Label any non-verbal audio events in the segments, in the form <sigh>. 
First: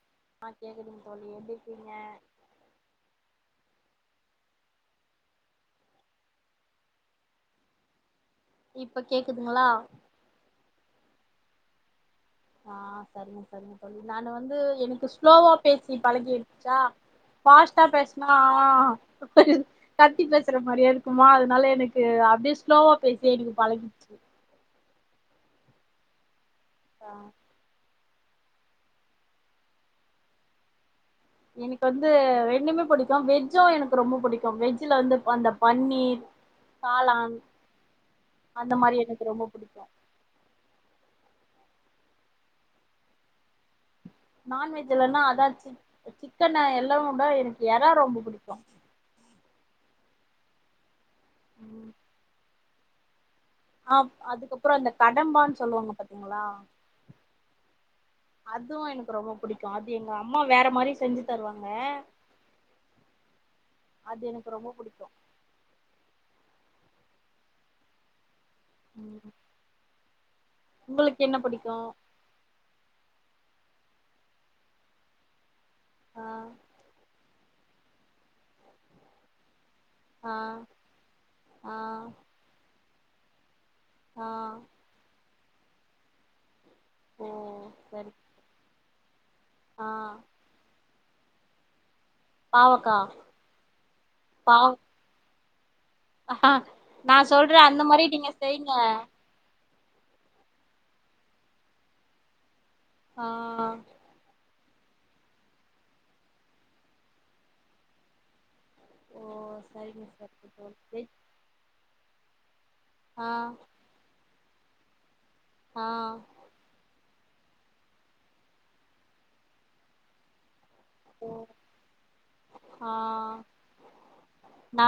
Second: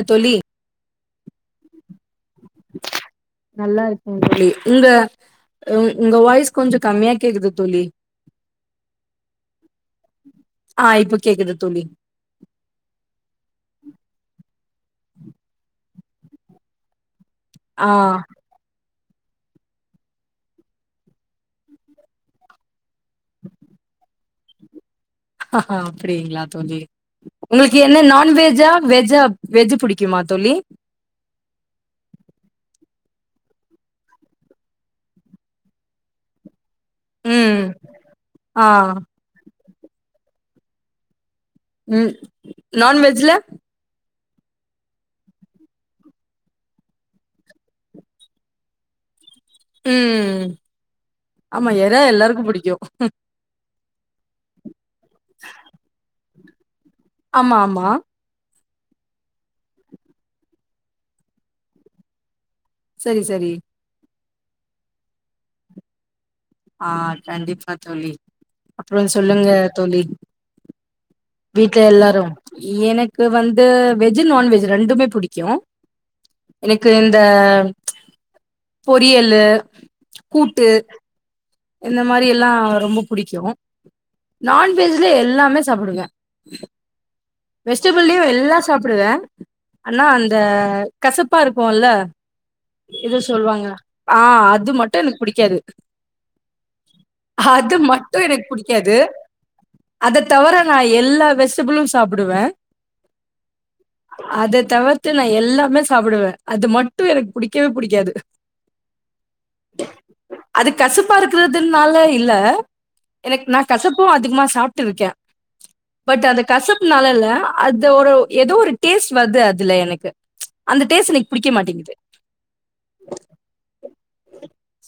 அ தோழி ஆ கேக்குதுங் தோழி எப்டிருக்கிங்க நல்லா இருக்கே தோழி உங்க அ உங்க வாய்ஸ் கொஞ்சொ கம்மியா கேக்குது தோழி இப்ப கேக்குதுங்ளா ஆ இப்ப கேக்குது தோழி ஆ சரிங்க சரிங்க தோழி நானு வந்து எனக்கு ஸ்லோவா பேசி பழகிடுச்சா பாஸ்டா ஆ பேசுனா கத்தி பேசுற மாரியே இருக்குமா அதனால எனக்கு அப்டியே ஸ்லோவா பேசியே எனக்கு பழகிச்சு அப்டிங்ளா தோழி ஆ உங்களுக்கு எ ன்ன நான்வெஜ்ஜா வெஜ்ஜா வெஜ்ஜு புடிக்குமா தோழி எனக்கு வந்து ரெண்டுமே புடிக்கு வெஜ்ஜு எனக்கு ரொம்ப புடிக்கும் வெஜ்ஜல வந்து அந்த பன்னீர் காளான் ம் ஆ அந்த மாரி எனக்கு ரொம்போ புடிக்கு ம் நான்வெஜ்ல நான்வெஜ் இல்லன்னா அதா சி சிக்கனு எல்லாவ்வுட எனக்கு எற ரொம்போ புடிக்கு ம் ஆமா ம் எற எல்லாருக்கு புடிக்கு அ அதுக்கப்றோ அந்த கடம்பான் சொல்லுவாங்க பாத்தீங்களா ஆமா ஆமா அதுவு எனக்கு ரொம்போ புடிக்கு அது எங்க அம்மா வேற மாரி செஞ்சி தருவாங்க செரி செரி அது எனக்கு ரொம்போ புடிக்கு ஆ கண்டிப்பா தோழி அப்றோ ம் சொல்லுங்க தோழி உங்களுக்கு என்ன புடிக்கு வீட்ல எல்லாரும் எனக்கு வந்து வெஜ் நான்வெஜ் ரெண்டுமே புடிக்கு ஆ எனக்கு இந்த பொரியல்லு ஆ கூட்டு ஆ இந்த மாரி எல்லா ரொம்போ புடிக்கு ஆ நான்வெஜ்ல எல்லாமே சாப்பிடுவே ஓ சரி வெஜிடபிள்லையு எல்லா சாப்படுவே ஆ ஆனா அந்த கசப்பா இருக்குல்ல பாவக்கா எதோ சொல்லுவாங்க ஆ அது பாவ் மட்டு எனக்கு புடிக்காது நா சொல்றே அது அந்த மாரி மட்டு நீங்க எனக்கு செய்ங்க புடிக்காது அத தவிர நா எல்லா வெஜிடபிளும் சாப்பிடுவே ஆ அத தவிர் த்து நா எல்லாமே சாப்புடுவே அது மட்டு எனக்கு புடிக்கவே புடிக்காது ஓ சரிங்க சா அது கசப்பா இருக்கிறதுனால இல்ல ஆ எனக் நா கசப்பு அதிகமா சாப்ட்டுருக்கே ஆ பட் அது கசப்னால இல்ல அது ஒரு எதோ ஒரு டேஸ்ட் வர்த்து அதுல எனக்கு அந்த டேஸ்ட் எனக் புடிக்கமாட்டிங்கிது ஆ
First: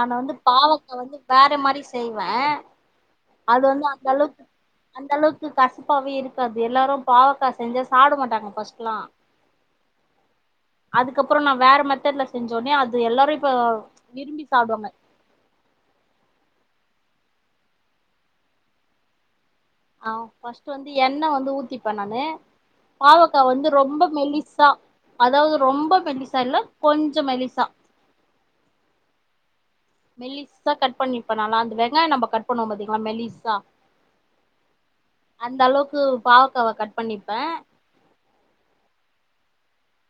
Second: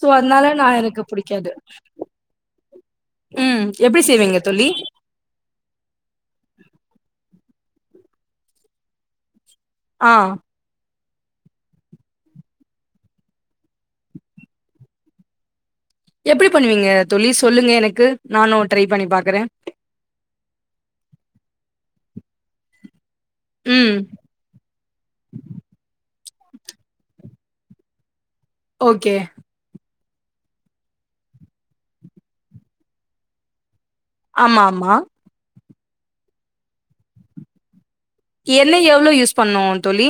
சோ வந்து அதனால நா பாவக்க எனக்கு வந்து புடிக்காது வேற மாரி செய்வே ம் அது வந்து எப்டி செய்வீங்க அந்தளவுக்கு தோழி அந்தளவுக் கு கசப்பாவே இருக்காது எல்லாரு பாவக்க் செஞ்சா சாப்ட மாட்டாங்க ஃபஸ்ட்லா ஆ அதுக்கப்றோ நா வேற மெத்தட்ல செஞ்சோனே அது எல்லாரு இப்ப விரும்பி சாப்டுவாங்க எப்டி பண்ணுவீங்க தோழி சொல்லுங்க எனக்கு நானு ட்ரை பண்ணி பாக்கறே ஆ பஸ்ட்டு வந்து எண்ண வந்து ஊத்திப்பே நானு பாவக்கா வந்து ம் ரொம்ப மெலிசா அதாவ்து ரொம்போ மெலிசா இல்ல கொஞ்ச மெலிசா ஒகே மெல்லிசா கட் பண்ணிப்பே நாலா அந்த வெங்காயோ நம்ப கட் பண்ணுவோ பாத்திங்ளா மெல்லிசா ஆமாமா அந்தளவுக்கு பாவக்காவ கட் பண்ணிப்பேன் எள்ளு எவ்ளோ யூஸ் பண்ணும் தோழி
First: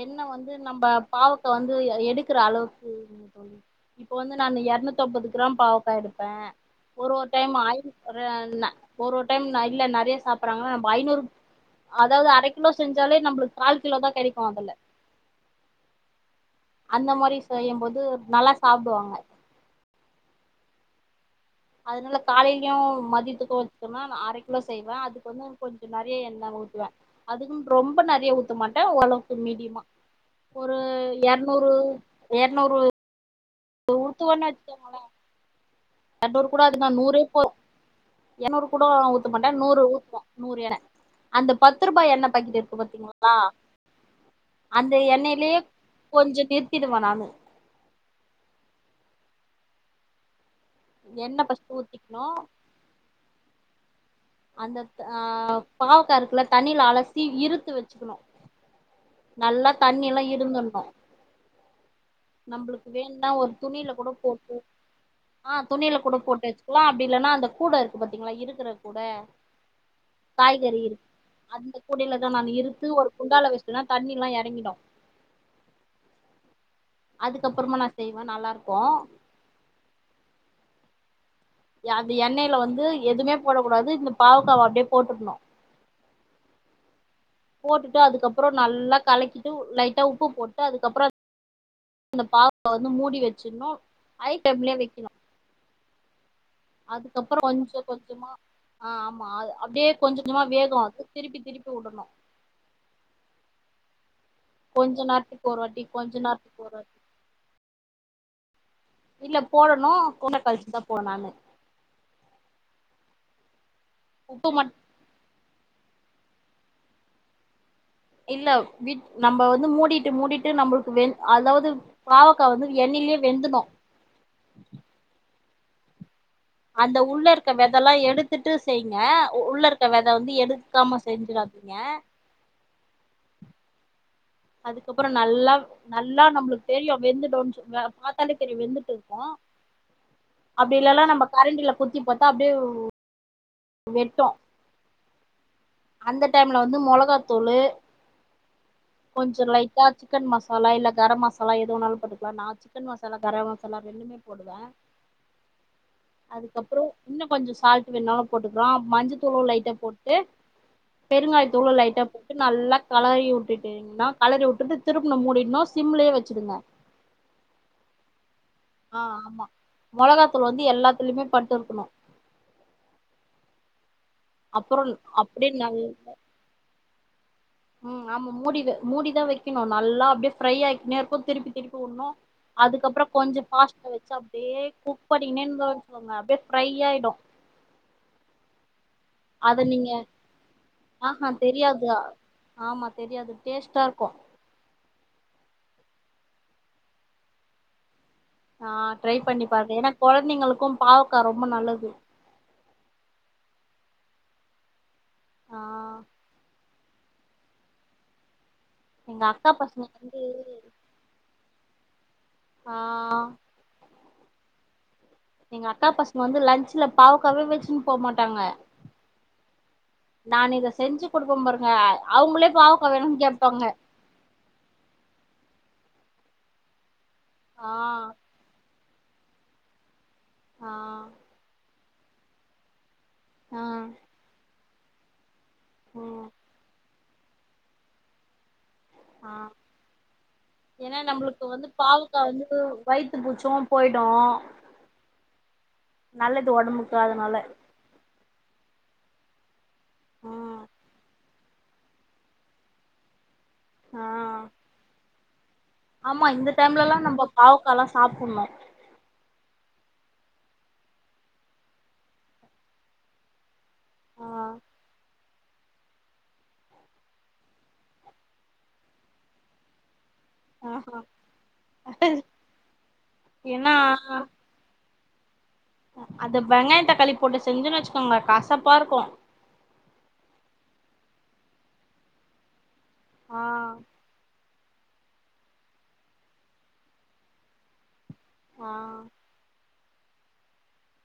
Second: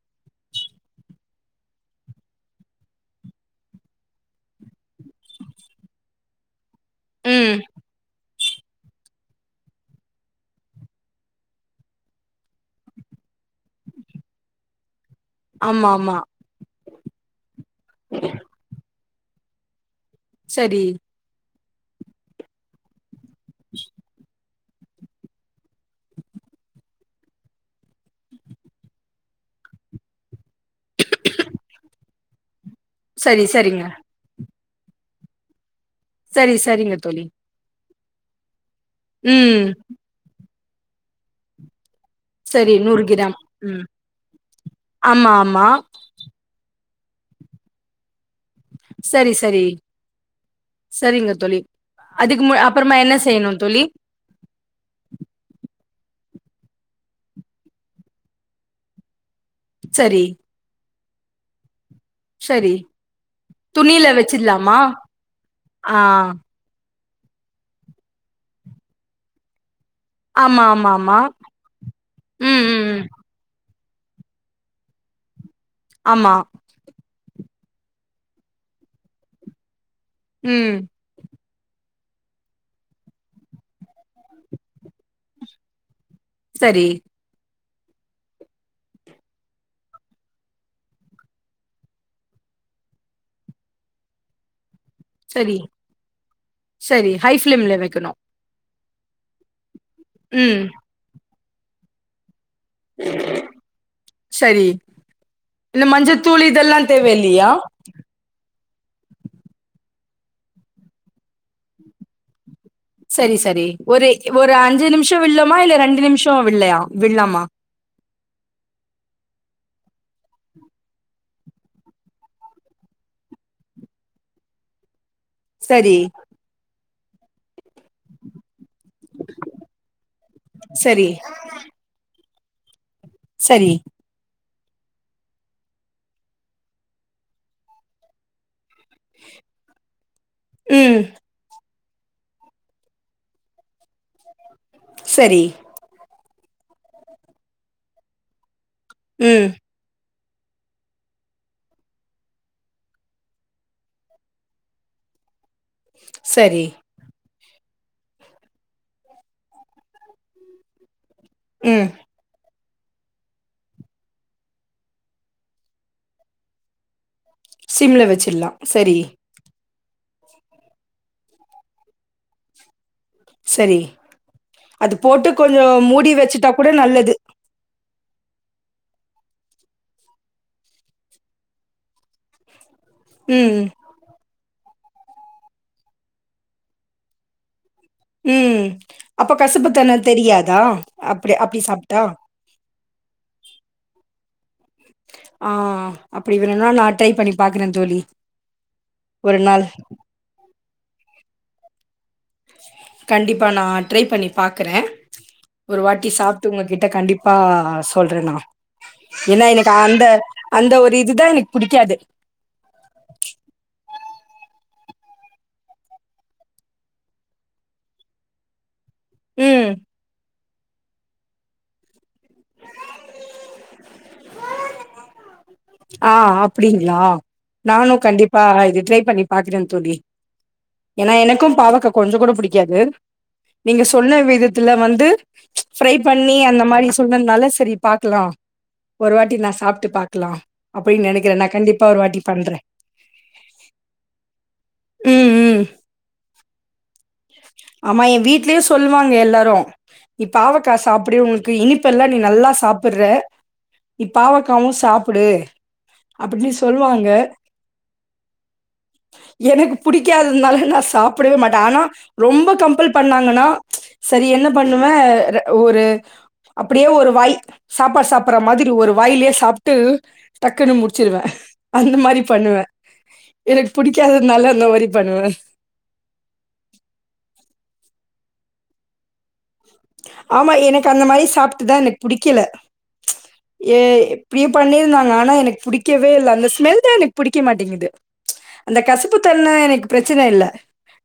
எண்ண வந்து நம்ப பாவக்கா வந்து எடுக்குற அளவுக்கு இப்ப வந்து நானு எர்நூத்தம்பது கிராம் பாவக்கா எடுப்ப ஒரு ஒரு டைம் ம் ஆ ந ஒரு ஒரு டைம் இல்ல நறைய சாப்றாங்ன்னா நம்ம ஐநூறு அதாவது அரை கிலோ செஞ்சாலே நம்புளுக்கு கால் கிலோதா கெடைக்கும் அதுல ஆமாமா அந்த மாரி செய்யும்போது நல்லா சாப்டுவாங்க சரி அதனால காலையிலயும் மதியத்துக்கும் வச்சுகர்ன நா அர கிலோ செய்வே அதுப் போக இன்னு கொஞ்ச நறைய எண்ண ஊத்துவேன் அதுக்குனு ரொம்ப நறைய ஊத்த மாட்டே ஓரளவுக்கு மீடியமா ஒரு எரநூறு எரநூறு சரி சரிங்க உத்துவோணு வச்சக்கோங்கள எர்னூறு சரி கூட சரிங்க அதிகம் நூறே தோழி போ எரணூறு கூட ஊத்த மாட்ட ம் நூறு ஊத்துவ நூறு என்ணெஅந்த பத்து ரூபா என்ணெ சரி பைக்கட்டு நூறு கிராம் ம் <unintelligible> அந்த ஆமா எண்ணெயிலயே ஆமா கொஞ்சோ நேர்த்திடுவே நாங்க சரி சரி சரிங்க எண்ணெ தோழி ஃபஸ்ட்டு ஊத்திக்கணு அதுக்கு மு அப் பறமா என்ன செய்யணு தோழி அந்த ஆ பாவக்காருக்குல தண்ணில அலசி இறுத்து வச்சுக்கணு நல்லா தண்ணியல்லா சரி இருந்துர்ணும் சரி நம்பளுக்கு வேணுனா ஒரு துணில கூட போட்டு ஆ துணியில கூட போட்டுச் லா அப்டி இல்லன்னா அந்த கூட இருக்கு பாத்தீங்களா இருக்குற கூட ஆமா காய்கறி ஆமா ஆமா அந்த கூடைலதா நா ம் ம் இருத்து ம் ஒரு குண்டால வச்டோனா தண்ணில்லா எறங்கிடும் ஆமா அதுக்கப்பறமா நா செய்வ நல்லா இருக்கும் ம் யா அந்த எண்ணெல வந்து எதுமே போடகூடாது இந்த பாவக்காவ அப்டியே போட்டுக்ணு சரி போட்டுட்டு அதுக்கப்றோம் நல்லா கலக்கிட்டு லைட்டா உப்பு போட்டு அதுக்கப்ற அந்த பாவகாவ வந்து மூடி வச்சுணும் ஐட்டம்லே வைக்ணு சரி சரி ஹை அதுக்கப்புறோ ஃபிளிம்ல கொஞ்ச வைக்கணு கொஞ்சமா ஆ ஆமா அ அப்டியே கொஞ்ச கொஞ்சமா ம். வேகும் அது திருப்பி திருப்பி வுடணும் சரி கொஞ்ச நேரத்துக்கு ஒரு வாட்டி இந்த கொஞ்ச மஞ்சத்தூள் நேரத்துக்கு ஒரு இதெல்லா வாட்டி தேவ இல்லியா இல்ல போடணு கொன கழச்சி தா போவ நானு சரி சரி ஒரு உப்பு ஒரு மட் அஞ்சு நிம்ஷோம் வில்லமா இல்ல ரெண்டு நிமிஷம் வில்லயா வில்லாமா இல்ல விட் நம்ம வந்து மூடிட்டு மூடிட்டு நம்மளுக்கு வெண் அதாது பாவக்கா வந்து எண்ணெயிலே வெந்துனும் சரி அந்த உள்ளருக்க வெதல்லாம் எடுத்துட்டு செய்ங்க உள்ளருக்க வெத வந்து எடுக்காம சரி, செஞ்சுராதிங் ங்ய சரி அதுக்கப்புறோ நல்லா நல்லா நம்ளுக்கு தெரியும் வெந்துடும் சொல் பாத்தாலே தெரியு வெந்துட்டு கோ அப்டி ம். இல்லல்லா நம்ப கரண்டில குத்தி போட்டா அப்டியே வெட்டோ சரி அந்த டைம்ல வந்து மொளகாத்தூளு கொஞ்சோ ம். லைட்டா சிக்கன் மசாலா இல்ல கரம் மசாலா எது வேணாலு போட்டுக்கலாம் நா சிக்கன் மசாலா கரம் மசாலா ரெண்டுமே போடுவ சரி. அதுக்கப்றோ இன்னோ கொஞ்சோ சால்ட்டு வேண்ணாலு போட்டுக்கலா மஞ்சத்தூளும் லைட்டா போட்டு பெருங்காய தூளு ம். லைட்டா போட் டு நல்லா கலாயி உட்டுட்டீங்ன்னா கலறி உட்டுட்டு திரும்ப மூடினும் சிம்லே வச்சுடுங்க சிம்ல வெச்சிலா ஆ ஆமா மொளகாத்தூளு வந்து எல்லாத்துலமே பட்டுருக்குணும் சரி அப்றோ அது போட்டு அப்டியே கொஞ்சோ நல் மூடி வச்சுட்டா கூட நல்லது ம் ஆமா மூடி வெ மூடி தா வெக்குனோ நல்லா அப்டியே ஃப்ரை ஆய்க்கினேருக்கு திருப்பி திருப்பி உன்னோ அதுக்கப்றோ கொஞ்சோ ம், ஃபாஸ்ட்ல வச்சு அப்டியே குக் பண்ணினேன் வச்கோங்க அப்டியே ஃப்ரை ஆயிடும் ம் அப்ப அத நீங்க கசப்புத்தன்ம தெரியாதா ஆஹா அப்டி அப்டி தெரியாது சாப்ட்டா ஆமா தெரியாது டேஸ்ட்டா இருக்கோ ஆ அப்டி வேணுன்னா நா ட்ரை பண்ணி பாக்குற தோழி ஆ ட்ரை ஒரு பண்ணி நாள் பாருங்க ஏன்னா கொழந்தைங்களுக்கும் பாவக்கா ரொம்ப நல்லது கண்டிப்பா நா ட்ரை பண்ணி பாக்குற ஆ ஒரு வாட்டி சாப்ட்டு உங்ககிட்ட கண்டிப் பா சொல்ற நா எங்க ஏன்னா அக்கா எனக்கு பசங்க வந்து அந்த ஒரு இதுதா எனக்கு புடிக்காது ஆ எங்க அக்கா பசங்க வந்து லன்ச்ல பாவக்காவே வச்சுன் போ மாட்டாங்க ம் நான் இத செஞ்சு குடுப்ப பாருங்க அவுங்ளே பாவக்கா வேணுன் கேப்பாங்க ஆ அப்டிங்ளா நானு ஆ கண்டிப்பா இது ட்ரை பண்ணி பாக்குற தோழி ஆ ஏன்னா எனக்கும் பாவக்கா கொஞ்சோ கூட புடிக்காது ஆ நீங்க சொன்ன விதத் த்துல வந்து ஃப்ரை ம் பண்ணி அந்த மாரி சொன்னதுனால சரி பாக்லா ஒரு ஆ வாட்டி நா சாப்ட்டு பாக்லா ஏன்னா நம்ளுக்கு வந்து பாவக்கா வந்து வயித்து பூச்சும் போய்டோ ம் ம் நல்லது ஒடம்புக்கு அதனால ஆமா என் வீட்லயே சொல்வாங்க எல்லாரும் நீ ம் பாவக்கா சாப்டு உன் க்கு இனிப்பெல்லா நீ நல்லா சாப்புர்ற நீ ஆ பாவக்காவு சாப்புடு ஆமா இந்த டைம்லலா நம்போ பாவக்காலா சாப்புன்னோ எனக்கு புடிக்காதுனால நா சாப்புடவே மாட்ட ஆனா ரொம்ப கம்ப்பல் பண்ணாங்கனா ஆ சரி என்ன பண்ணுவ ஒரு அப்டியே ஒரு வாய் சாப்பாடு சாப்புர்ற மாதிரி ஒரு வாய்லியே சாப்ட்டு டக்குன்னு ஆஹா முடிச்சுருவ அந்த மாரி பண்ணுவ எனக்கு ஏன்னா புடிக்காதுனால அந்த மாரி பண்வ அத வெங்காயோ தக்காளி போட்டு செஞ்சோன் வச்சுக்கோங்க கசப்பாருக்கும் ஆமா எனக்கு அந்த மாரி சாப்ட்டுதா எனக்கு புடிக்கல ஆ ஏ வீட்லயே பண்ணிருந்தாங்க ஆனா எனக்கு புடிக்கவே இல்ல அந்த ஸ்மெல் தா எனக்கு புடிக்க மாட்டிங்குது ஆ அந்த கசப்பு தன்ம எனக்கு பிரச்சன இல்ல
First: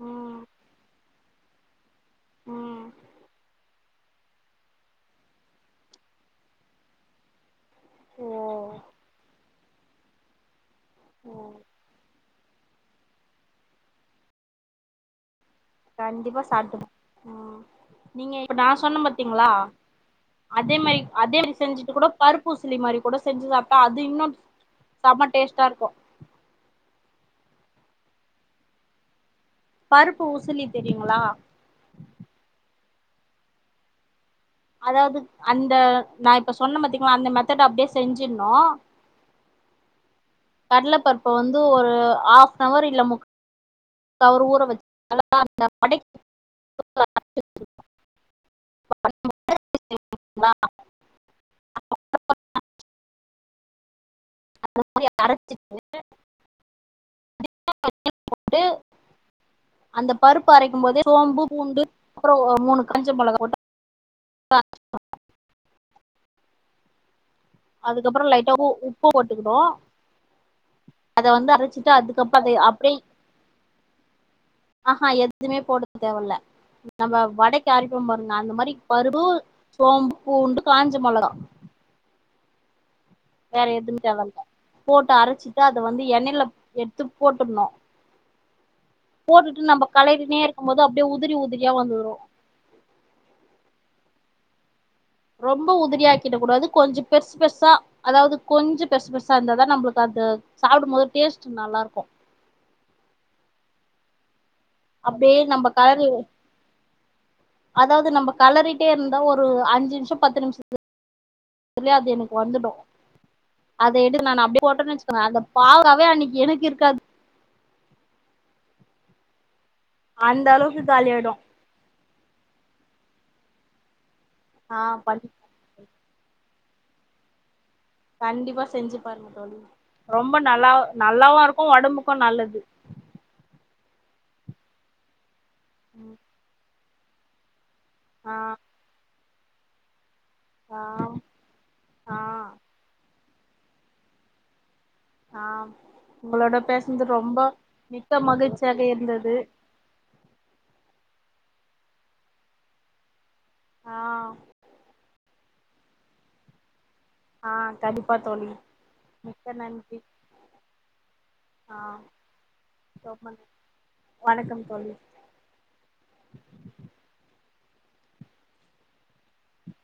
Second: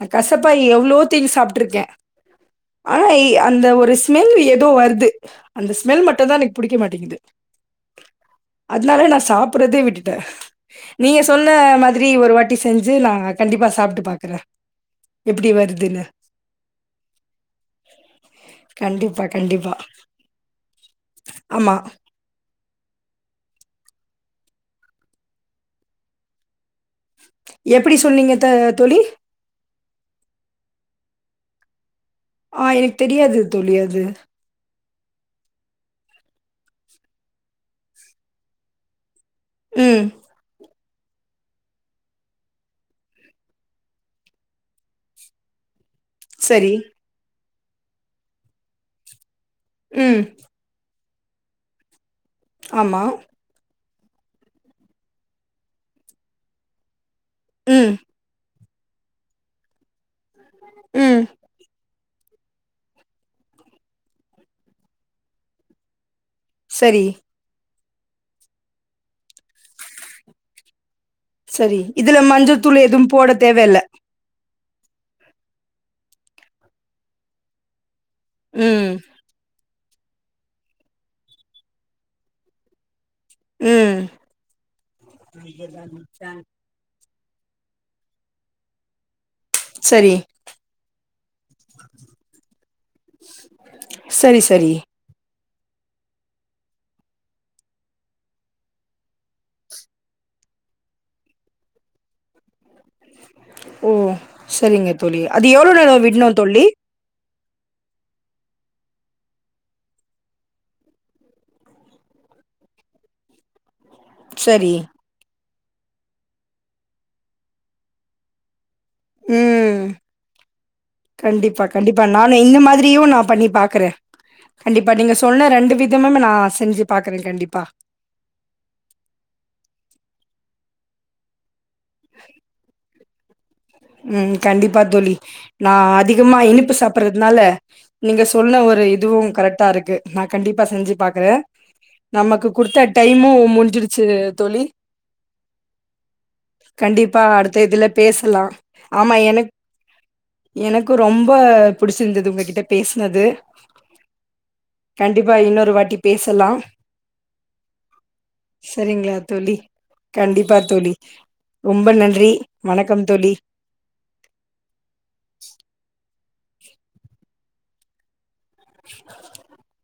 நா ம் கசப்பா எவ்ளோ தீனி சாப்ட்ருக்க ம் அ இய் அ அந்த ஒரு ஸ்மெல் ஏதோ வருது அந்த ஸ்மெல் மட்டுதா எனக்கு பிடிக்க மாட்டேங்குது ஓ அதுனால நா சாப்படுறதே விட்டுட்டே நீங்க ஓ சொன்ன மாதிரி ஒரு வாட்டி செஞ்சு நா கண்டிப்பா சாப்ட்டு பாக்குறே எப்பிடி வருது கண்டிப்பா சாப்பிடுங்க உம் நீங்க இப்போ நா சொன்னே கண்டிப்பா, பாத்தீங்களா கண்டிப்பா. அதே மாரி அதே மாரி ஆமா. செஞ்சுட்டு கூட பருப்பூசிலி மாரி கூட செஞ்சு சாப்பிட்டா அது இன்னு செம டேஸ்ட்டா இருக்கு எப்படி சொன்னீங்க த தோழி பருப்பு உசிலி தெரியுங்களா ஆ எனக்கு தெரியாது தோழி அது அதாவது அந்த நா இப்ப சொன்ன பாத்தீங்காள அந்த மெத்தட் அப்படியே செஞ்சிருனு உம் கடல பருப்ப வந்து ஒரு ஆப்ன்னவர் இல்ல முக் சவரு ஊற வச்சு அத படை சரி ஆ உம் ஆமா அ அரைச்சிட்டு ம் கொண்டு அந்தப் பருப்பு அரைக்கும் போது ம். சோம்பு பூண்டு அப்புறோ மூணு காஞ்ச மெளகா போட்டு சரி அதுக்கப்புறோ லைட்டா உப் உப்பு போட்டுக்கனு அத வந்து சரி. அரைச்சிட்டு இதுல அதுக்கப்புறோ அத மஞ்சள் தூள் அப்படியே எதுவும் போட தேவையில்ல. ஆ ஆ எதுமே போட தேவலே நம்ம வடைக்கு அரைப்போ பாருங்க அந்த மாரி ம். பருப்பு சோம்பு பூண்டு காஞ்சி மொளகா வேற எதுமே ம். தேவெல்ல போட்டு அரைச்சிட்டு அத வந்து எண்ணெயில எடுத்து போட்டுடணு போட்டுட்டு நம்ம சரி. கெளரினே இருக்கு போது அப்படியே உதிரி உதிரியா வந்துரு சரி சரி ரொம்போ உதிரியாக்கிட கூடாது கொஞ்சோ பெருசு பெருசா அதாவது கொஞ்சு பெருசு பெருசா இருந்தாதா நம்பளுக்கு அது சாப்பிடும் போது டேஸ்ட் நல்லா இருக்கு ஓ சரிங்க தோழி அப்படியே அது நம்ம எவ்வளவு நேரோ கலறி விடுணு தோலி அதாவது நம்ம கலறிட்டே இருந்தா ஒரு அஞ்சு நிமிஷோ பத்து நிமிஷோ சரியா அது எனக்கு வந்துடு அத எடுத்து நா அப்படியே சரி. போட்டேன்னு வெச்சுக்கோன்க அந்த பாவக்காவே அன்னைக்கு எனக்கு இருக்காது ம் அந்த அளவுக்கு காளியாயிடு கண்டிப்பா, கண்டிப்பா நானு இந்த மாதிரியு நா பண்ணி பாக்குறே ஆ கண்டிப்பா நீங்க பண்ணி சொன்ன ரெண்டு வி இதுவுமே நா செஞ்சு பாக்குறே கண்டிப்பா கண்டிப்பா செஞ்சு பாருங்க தோழி ரொம்ப நல்லா நல்லாவா இருக்கு ஒடம்புக்கு நல்லது உம் கண்டிப்பா தோலி நா அதிகமா இனிப்பு சாப் புறதுனால நீங்க ஆ சொன்ன ஒரு இதுவு கரெக்டா இருக்கு நா கண்டிப்பா செஞ்சு பாக்குறே ஆ நமக்கு ஆ குடுத்த டைமு முடிஞ்சிடுச்சு தோழி ஆ உங்களோட பேசுனது கண்டிப்பா ரொம்ப அடுத்த இதுல மிக்க பேசலாம். மகிழ்ச்சியாக இருந்தது எனக்கு ரொம்ப பிடிச்சிருந்தது உங்ககிட்ட பேசினது ஆ கண்டிப்பா இன்னொரு வாட்டி பேசலா ஆ கண்டிப்பா தோழி செரிங்ளா மிக்க தோழி நன்றி கண்டிப்பா தோழி ஆ ரொம்ப நன்றி வணக்கம் ரொம்ப தோழி நன்றி வணக்கம் தோழி <inaudible> <inaudible>